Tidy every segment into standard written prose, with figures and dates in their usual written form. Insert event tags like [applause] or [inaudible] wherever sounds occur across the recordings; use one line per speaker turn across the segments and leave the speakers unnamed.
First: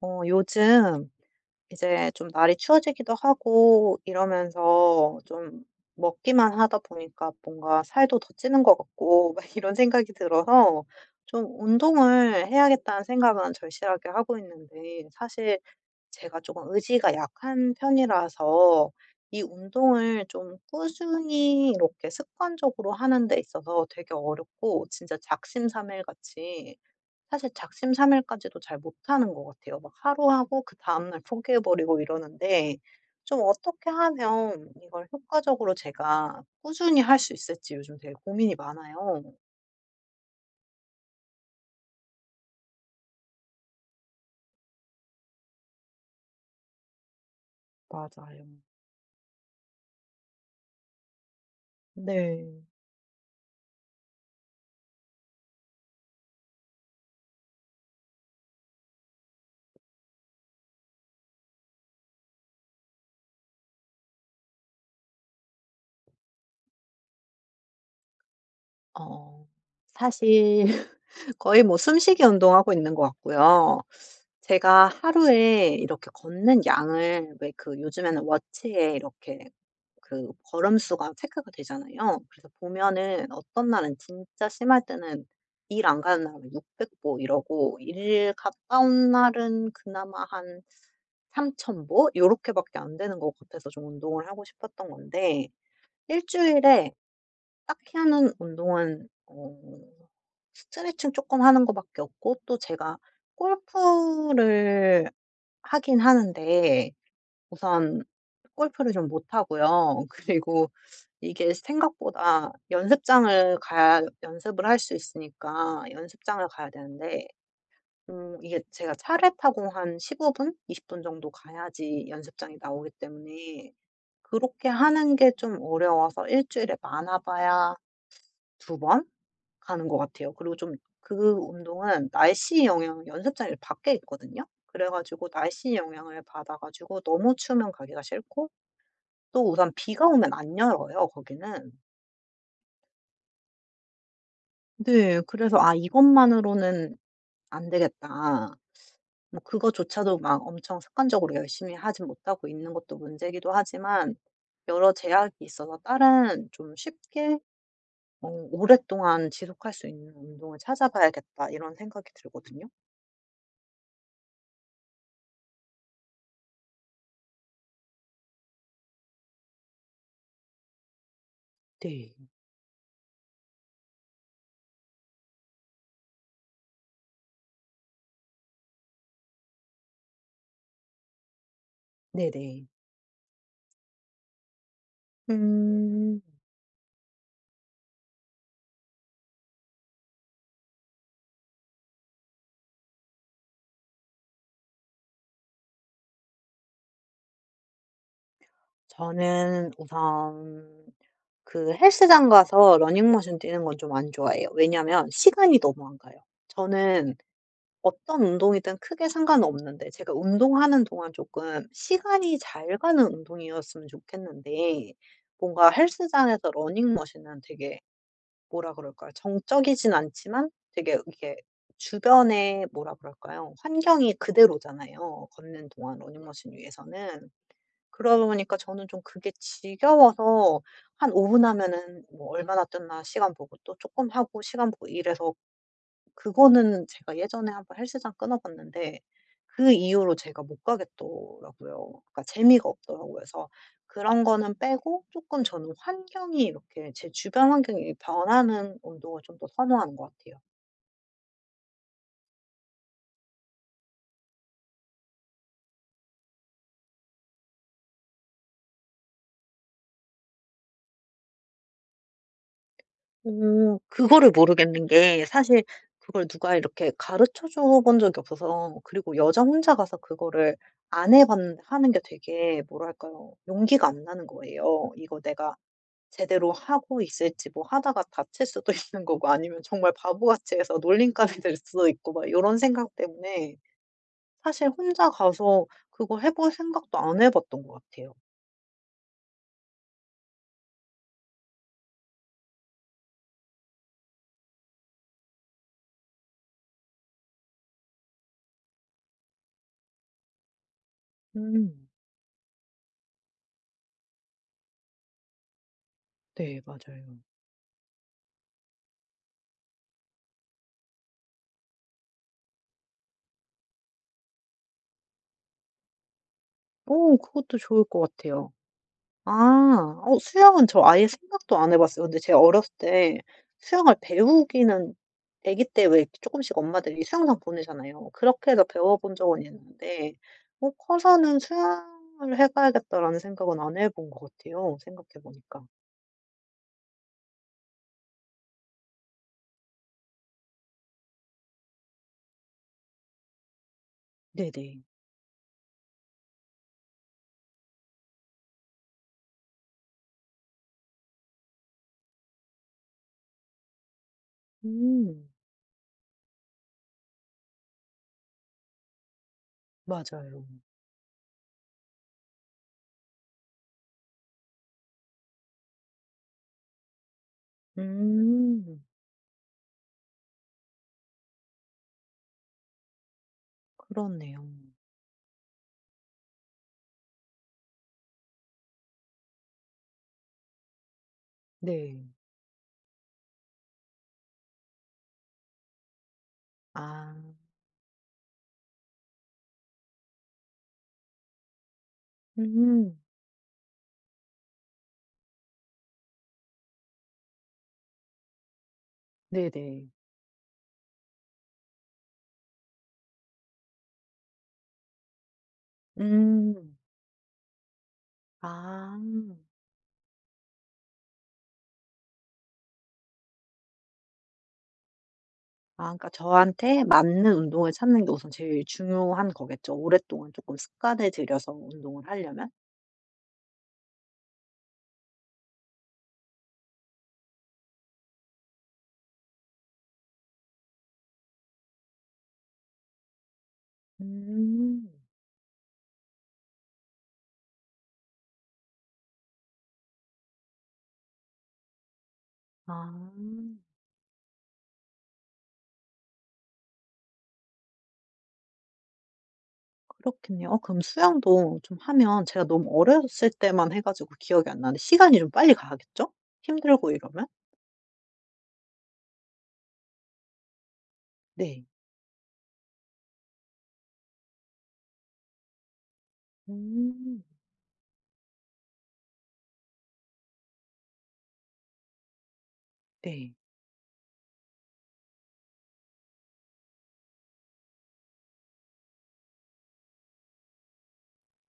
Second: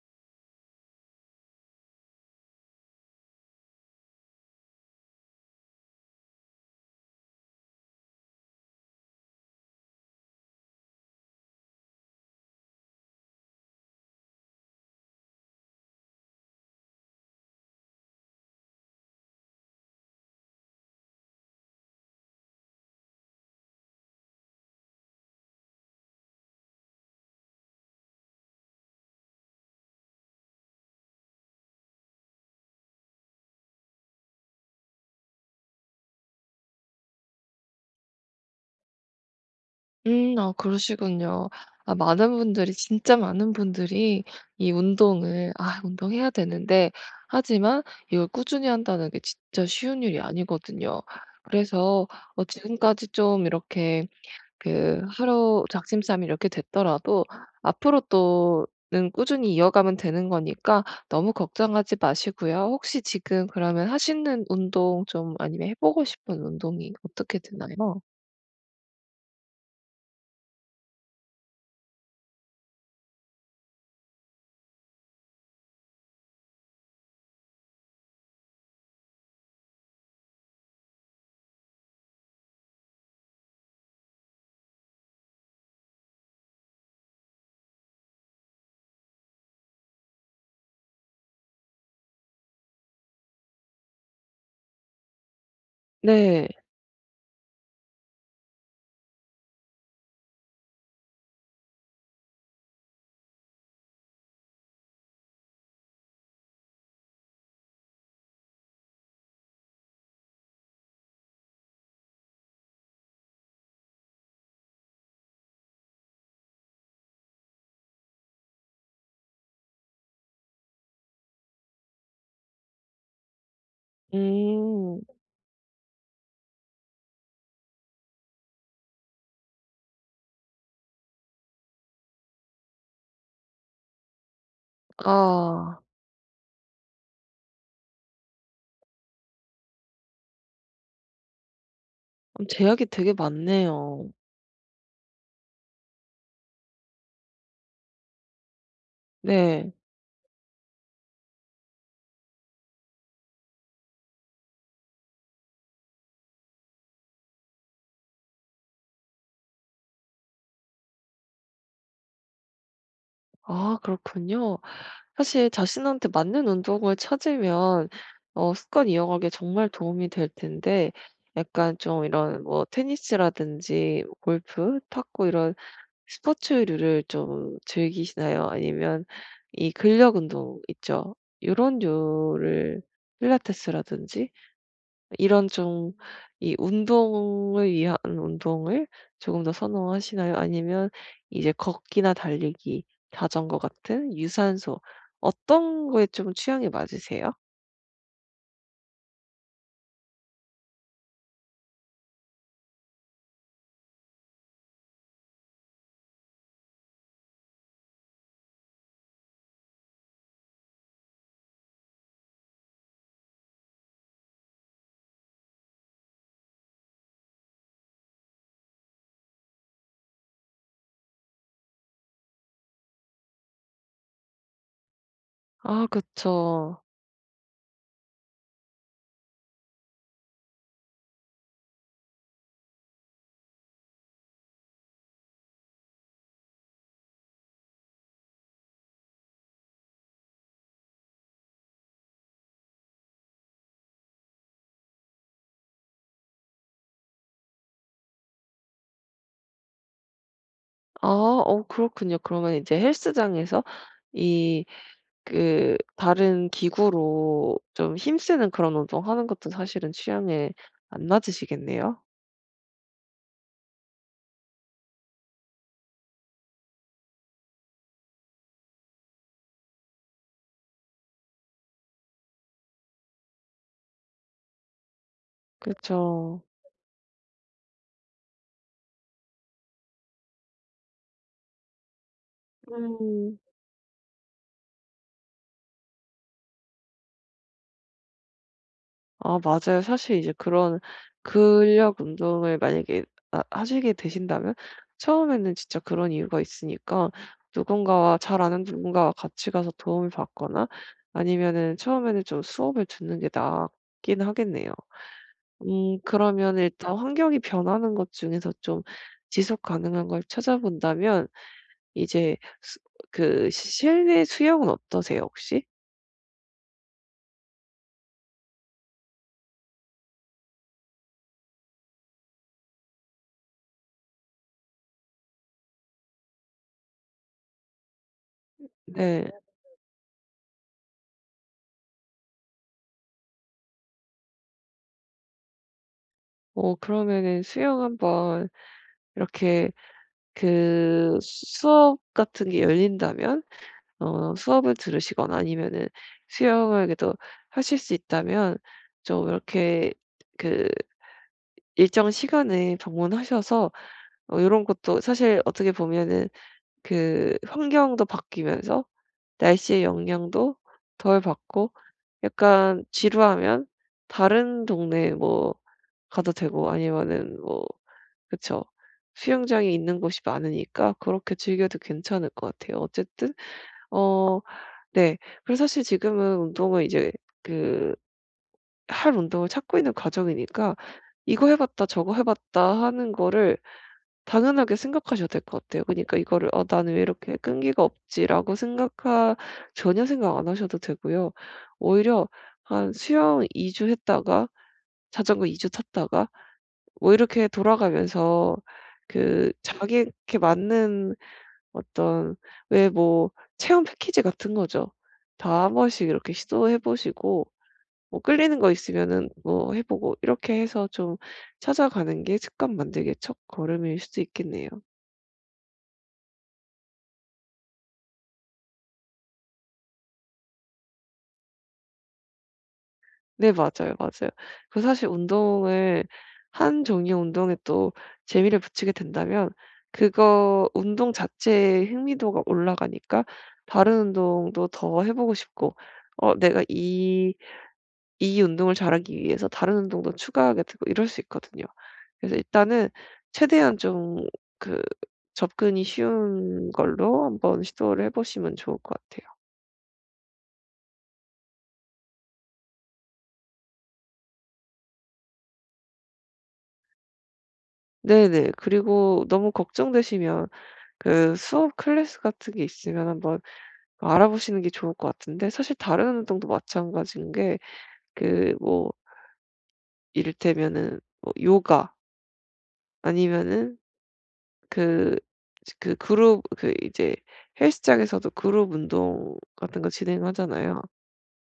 요즘 이제 좀 날이 추워지기도 하고 이러면서 좀 먹기만 하다 보니까 뭔가 살도 더 찌는 것 같고 [laughs] 막 이런 생각이 들어서 좀 운동을 해야겠다는 생각은 절실하게 하고 있는데, 사실 제가 조금 의지가 약한 편이라서 이 운동을 좀 꾸준히 이렇게 습관적으로 하는 데 있어서 되게 어렵고, 진짜 작심삼일같이, 사실 작심삼일까지도 잘 못하는 것 같아요. 막 하루 하고 그 다음날 포기해 버리고 이러는데 좀 어떻게 하면 이걸 효과적으로 제가 꾸준히 할 수 있을지 요즘 되게 고민이 많아요.
음. 아 그러시군요. 아 많은 분들이 진짜 많은 분들이 이 운동을 '아 운동해야 되는데.' 하지만 이걸
맞아요.
꾸준히 한다는 게 진짜 쉬운 일이 아니거든요. 그래서
네.
지금까지 좀 이렇게 그 하루 작심삼일 이렇게 됐더라도 앞으로 또는 꾸준히 이어가면 되는 거니까 너무 걱정하지 마시고요. 혹시 지금 그러면 하시는 운동 좀, 아니면 해 보고 싶은 운동이 어떻게 되나요?
어, 사실 [laughs] 거의 뭐 숨쉬기 운동하고 있는 것 같고요. 제가 하루에 이렇게 걷는 양을, 왜 그 요즘에는 워치에 이렇게 그 걸음수가 체크가 되잖아요. 그래서 보면은 어떤 날은 진짜 심할 때는 일 안 가는 날은 600보 이러고, 일 갔다 온 날은 그나마 한 3,000 보 요렇게밖에 안 되는 것 같아서 좀 운동을 하고 싶었던 건데, 일
네.
주일에 딱히 하는 운동은 스트레칭 조금 하는 거 밖에 없고, 또 제가 골프를 하긴 하는데, 우선 골프를 좀 못 하고요. 그리고 이게 생각보다 연습장을 가야 연습을 할 수 있으니까 연습장을 가야 되는데, 이게 제가 차를 타고 한 15 분, 20분 정도 가야지 연습장이 나오기 때문에 그렇게
음.
하는 게 좀 어려워서 일 주일에 많아 봐야 2번 가는 것 같아요. 그리고 좀, 그 운동은 날씨 영향, 연습장이 밖에 있거든요. 그래 가지고 날씨
아.
영향을 받아 가지고 너무 추우면 가기가 싫고, 또 우선 비가 오면 안 열어요 거기는.
그럼 제약이 되게 많네요.
네. 그래서 '아 이것만으로는 안 되겠다.' 뭐
네.
그거조차도 막 엄청 습관적으로 열심히 하진 못하고 있는 것도 문제이기도 하지만, 여러 제약이 있어서 다른 좀 쉽게 '오랫동안 지속할 수 있는 운동을 찾아봐야겠다.' 이런 생각이 들거든요.
아 그렇군요. 사실 자신한테 맞는 운동을 찾으면 습관 이어가기에 정말 도움이 될 텐데, 약간 좀
네.
이런 뭐 테니스라든지 골프, 탁구, 이런 스포츠류를 좀 즐기시나요? 아니면 이 근력 운동 있죠. 요런
네네.
류를, 필라테스라든지 이런 좀,
음.
이 운동을 위한 운동을 조금 더 선호하시나요? 아니면 이제 걷기나 달리기, 자전거 같은 유산소, 어떤 거에 좀 취향이 맞으세요?
저는 우선 그 헬스장 가서 러닝머신 뛰는 건 좀 안 좋아해요. 왜냐면 시간이 너무 안 가요. 저는 어떤 운동이든 크게 상관없는데, 제가 운동하는 동안 조금 시간이 잘 가는 운동이었으면 좋겠는데, 뭔가 헬스장에서 러닝머신은 되게 뭐라 그럴까요? 정적이진 않지만 되게 이게 주변에, 뭐라 그럴까요? 환경이 그대로잖아요, 걷는
아
동안 러닝머신
그쵸.
위에서는. 그러다 보니까 저는 좀 그게 지겨워서 한 5분 하면은 뭐 얼마나 뛰나 시간 보고, 또 조금 하고 시간 보고 이래서, 그거는 제가 예전에 한번 헬스장 끊어 봤는데 그 이후로 제가 못 가겠더라고요. 그러니까 재미가 없더라고요. 그래서 그런 거는 빼고, 조금 저는 환경이 이렇게 제 주변 환경이 변하는 운동을 좀 더 선호하는 것 같아요.
아 그렇군요. 그러면 이제 헬스장에서 이 그 다른 기구로 좀 힘쓰는 그런 운동하는 것도 사실은 취향에 안 맞으시겠네요.
그거를 모르겠는 게, 사실 그걸 누가 이렇게 가르쳐 줘 본 적이 없어서, 그리고 여자 혼자 가서 그거를 안 해 봤는데 하는 게 되게, 뭐랄까요? 용기가 안 나는 거예요. 이거 내가
그쵸.
제대로 하고 있을지, 뭐 하다가 다칠 수도 [laughs] 있는 거고, 아니면 정말 바보같이 해서 놀림감이 될 수도 있고 막 이런 생각
음.
때문에 사실 혼자 가서 그거 해볼 생각도 안 해 봤던 것 같아요.
아 맞아요. 사실 이제 그런 근력 운동을 만약에 하시게 되신다면, 처음에는 진짜 그런 이유가 있으니까 누군가와, 잘 아는 누군가와 같이 가서 도움을 받거나, 아니면은
음.
처음에는 좀 수업을 듣는 게 낫긴 하겠네요. 그러면
네
일단
맞아요.
환경이 변하는 것 중에서 좀 지속 가능한 걸 찾아본다면 이제 수 그 시 실내 수영은 어떠세요, 혹시?
오, 그것도 좋을 것 같아요. 아. 수영은 저 아예 생각도 안 해 봤어요. 근데 제가 어렸을 때 수영을 배우기는, 아기 때 왜 조금씩 엄마들이 수영장 보내잖아요. 그렇게 해서 배워본
네.
적은 있는데 '커서는 수영을 해 봐야겠다.'라는 생각은 안 해본 것 같아요, 생각해 보니까.
그러면은 수영 한번 이렇게 그 수업 같은 게 열린다면, 수업을
네네.
들으시거나 아니면은 수영을 그래도 하실 수 있다면 좀 이렇게 그 일정 시간에 방문하셔서, 요런 것도
음.
사실 어떻게 보면은 그 환경도 바뀌면서 날씨의
맞아요.
영향도 덜 받고, 약간 지루하면 다른 동네 뭐 가도 되고, 아니면은 뭐 그쵸.
음.
수영장이 있는 곳이 많으니까 그렇게 즐겨도 괜찮을 것 같아요. 어쨌든 어
그렇네요.
네. 그래서 사실 지금은 운동을 이제 그 할 운동을 찾고 있는 과정이니까 '이거 해 봤다.
네.
저거 해 봤다.' 하는 거를 당연하게 생각하셔도 될 것 같아요. 그니까 러 이거를 '어 나는 왜
아.
이렇게 끈기가 없지?'라고 생각하 전혀 생각 안 하셔도 되고요. 오히려 한
음.
수영 2주 했다가 자전거 2주 탔다가 뭐 이렇게 돌아가면서 그
네네.
자기에게 맞는 어떤, 왜 뭐 체험 패키지 같은 거죠. 다 한 번씩 이렇게
음.
시도해 보시고 뭐 끌리는 거
아.
있으면은 뭐 해 보고, 이렇게 해서 좀 찾아가는 게 습관 만들기의 첫 걸음일 수도 있겠네요.
아, 그러니까 저한테 맞는 운동을 찾는 게 우선 제일 중요한 거겠죠. 오랫동안 조금 습관을 들여서 운동을 하려면?
네 맞아요, 맞아요. 그 사실 운동을, 한 종류의 운동에 또 재미를 붙이게 된다면, 그거 운동 자체의 흥미도가 올라가니까 다른 운동도
음.
더 해 보고 싶고, 내가 이 운동을 잘하기 위해서 다른 운동도 추가하게 되고 이럴 수 있거든요. 그래서
아,
일단은 최대한 좀 그 접근이 쉬운 걸로 한번 시도를 해 보시면 좋을 것 같아요.
그렇겠네요. 그럼 수영도 좀 하면, 제가 너무 어렸을 때만 해 가지고 기억이 안 나는데, 시간이 좀 빨리 가겠죠? 힘들고 이러면?
네네. 그리고 너무 걱정되시면 그
네.
수업 클래스 같은 게 있으면 한번 알아보시는 게 좋을 것 같은데, 사실 다른 운동도
음.
마찬가지인 게 그 뭐 이를테면은 뭐 요가,
네.
아니면은 그 그룹, 이제 헬스장에서도 그룹 운동 같은 거 진행하잖아요.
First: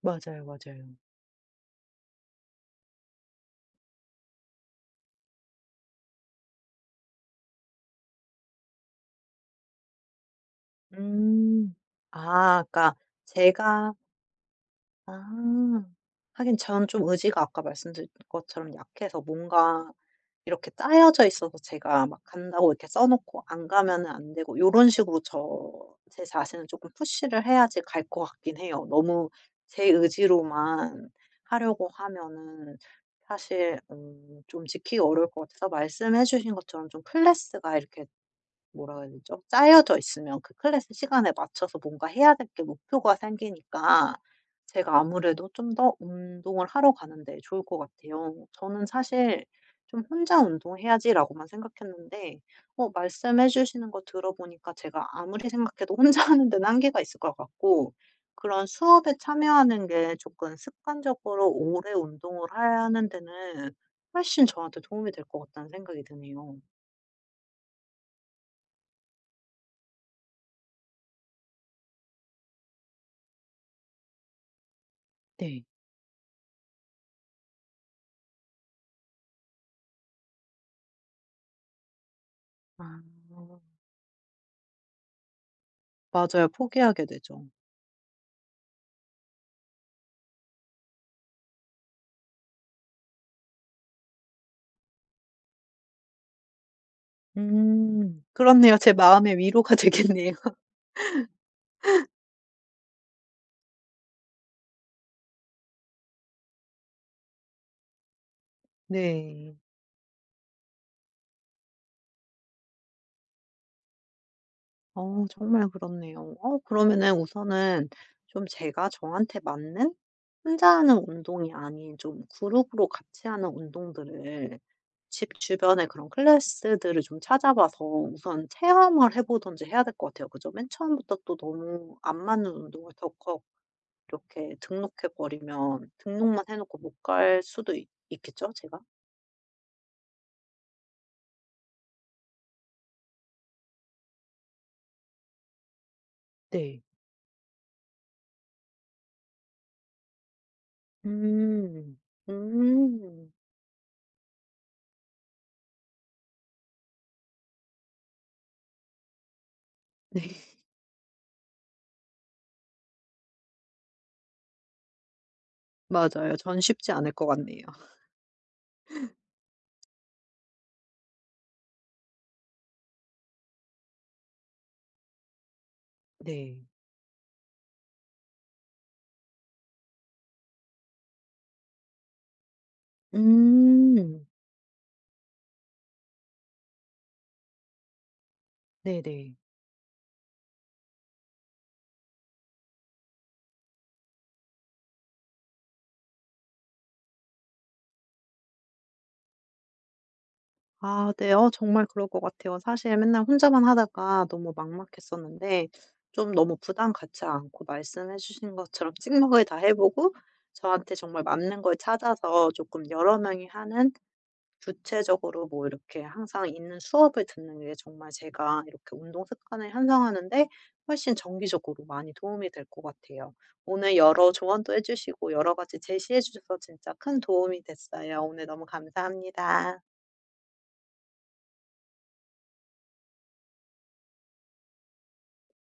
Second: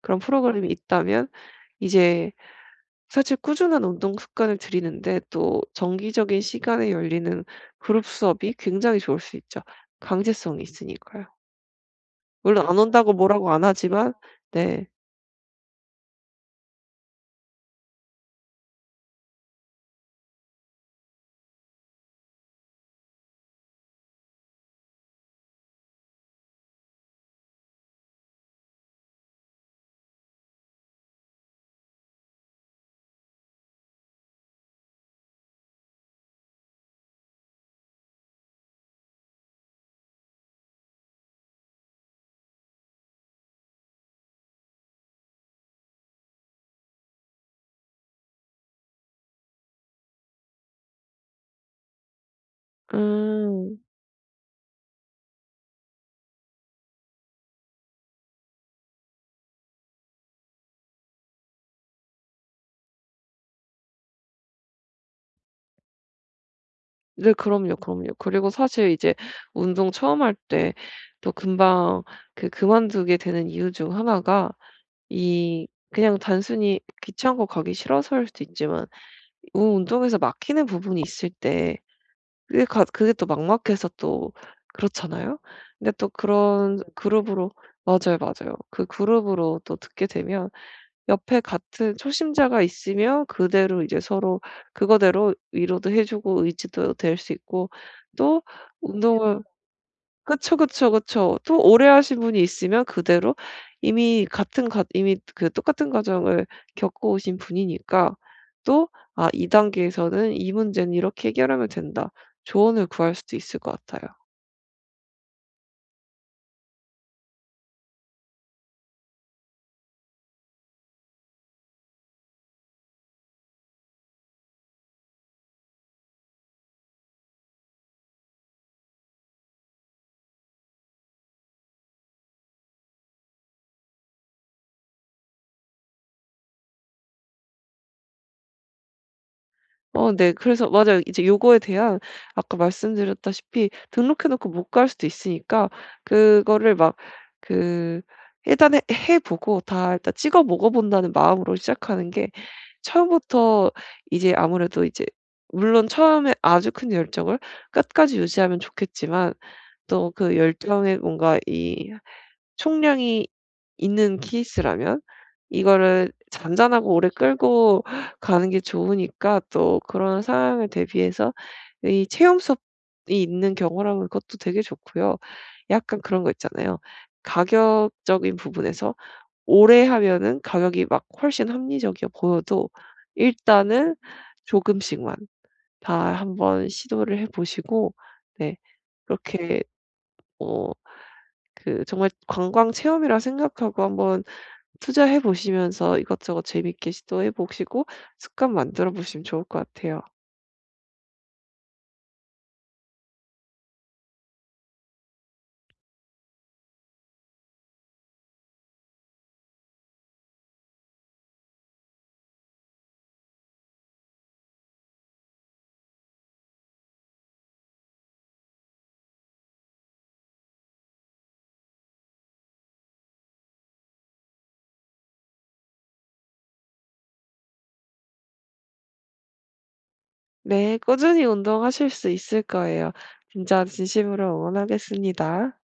그런
맞아요,
프로그램이
맞아요.
있다면 이제 사실 꾸준한 운동 습관을 들이는데 또 정기적인 시간에 열리는 그룹 수업이 굉장히 좋을 수 있죠. 강제성이 있으니까요.
음. 아,
물론 안
그러니까
온다고 뭐라고 안
제가,
하지만. 네.
아, 하긴 저는 좀 의지가 아까 말씀드린 것처럼 약해서, 뭔가 이렇게 짜여져 있어서 제가 막 간다고 이렇게 써 놓고 안 가면은 안 되고 요런 식으로 저 제 자신을 조금 푸시를 해야지 갈 것 같긴 해요. 너무 제 의지로만 하려고 하면은 사실, 좀 지키기 어려울 것 같아서, 말씀해 주신 것처럼 좀 클래스가 이렇게, 뭐라 해야 되죠? 짜여져 있으면 그 클래스 시간에 맞춰서 뭔가 해야 될 게 목표가 생기니까 제가 아무래도 좀 더 운동을 하러 가는 데 좋을 것 같아요. 저는 사실 좀 '혼자 운동해야지.'라고만 생각했는데, 말씀해
음.
주시는 거 들어보니까 제가 아무리 생각해도 혼자 [laughs] 하는 데는 한계가 있을 것 같고, 그런 수업에 참여하는 게 조금 습관적으로 오래 운동을 하는 데는 훨씬 저한테 도움이 될 것 같다는 생각이 드네요.
네, 그럼요, 그럼요. 그리고 사실 이제 운동 처음 할 때 또 금방 그 그만두게 되는 이유 중 하나가
네.
이 그냥 단순히 귀찮고 가기 싫어서일 수도 있지만, 운 운동에서 막히는 부분이 있을 때
아.
그게 또 막막해서 또 그렇잖아요. 근데 또
맞아요.
그런
포기하게 되죠.
그룹으로, 맞아요, 맞아요. 그 그룹으로 또 듣게 되면 옆에 같은 초심자가 있으면 그대로 이제 서로 그거대로 위로도 해 주고 의지도 될 수 있고,
음.
또
그렇네요. 제 마음의
운동을
위로가 되겠네요.
그쵸,
[laughs]
그쵸, 그쵸. 또 오래 하신 분이 있으면 그대로, 이미 같은 과 이미 그 똑같은 과정을 겪어 오신 분이니까 또 '아 이
네.
단계에서는 이 문제는 이렇게 해결하면 된다.' 조언을 구할 수도 있을 것 같아요.
정말 그렇네요. 그러면은 우선은 좀 제가 저한테 맞는, 혼자 하는 운동이 아닌 좀 그룹으로 같이 하는 운동들을 집 주변에 그런 클래스들을 좀 찾아봐서 우선 체험을 해 보든지 해야 될 것 같아요. 그죠? 맨 처음부터 또 너무 안 맞는 운동을 덜컥 이렇게 등록해 버리면 등록만 해 놓고 못 갈 수도 있 있겠죠 제가?
네. 그래서 맞아요. 이제 요거에 대한, 아까 말씀드렸다시피 등록해 놓고 못 갈 수도 있으니까 그거를
네.
막 그 일단 해 보고 다 일단 찍어 먹어 본다는 마음으로
음.
시작하는 게,
음. [laughs]
처음부터 이제 아무래도 이제, 물론 처음에 아주 큰 열정을 끝까지 유지하면 좋겠지만 또 그
네.
열정에 뭔가 이 총량이 있는 케이스라면 이거를
맞아요. 전 쉽지
잔잔하고 오래
않을 것 같네요.
끌고 가는 게 좋으니까, 또 그런 상황을 대비해서 이 체험 수업이 있는 경우라면 그것도 되게 좋고요. 약간 그런 거
네.
있잖아요. 가격적인 부분에서 오래 하면은 가격이 막 훨씬 합리적이어 보여도 일단은
음.
조금씩만 다 한번 시도를 해 보시고, 네,
네네.
그렇게 어 그 정말 관광 체험이라 생각하고 한번 투자해 보시면서 이것저것 재밌게 시도해 보시고 습관 만들어 보시면 좋을 것 같아요.
아 네. 정말 그럴 것 같아요. 사실 맨날 혼자만 하다가 너무 막막했었는데, 좀 너무 부담 갖지 않고 말씀해 주신 것처럼 찍먹을 다 해 보고 저한테 정말 맞는 걸 찾아서, 조금 여러 명이 하는 구체적으로 뭐 이렇게 항상 있는 수업을 듣는 게 정말 제가 이렇게 운동 습관을 향상하는데 훨씬 정기적으로 많이 도움이 될 것 같아요. 오늘 여러 조언도 해주시고 여러 가지 제시해 주셔서 진짜 큰 도움이 됐어요. 오늘 너무 감사합니다.
네, 꾸준히 운동하실 수 있을 거예요. 진짜 진심으로 응원하겠습니다.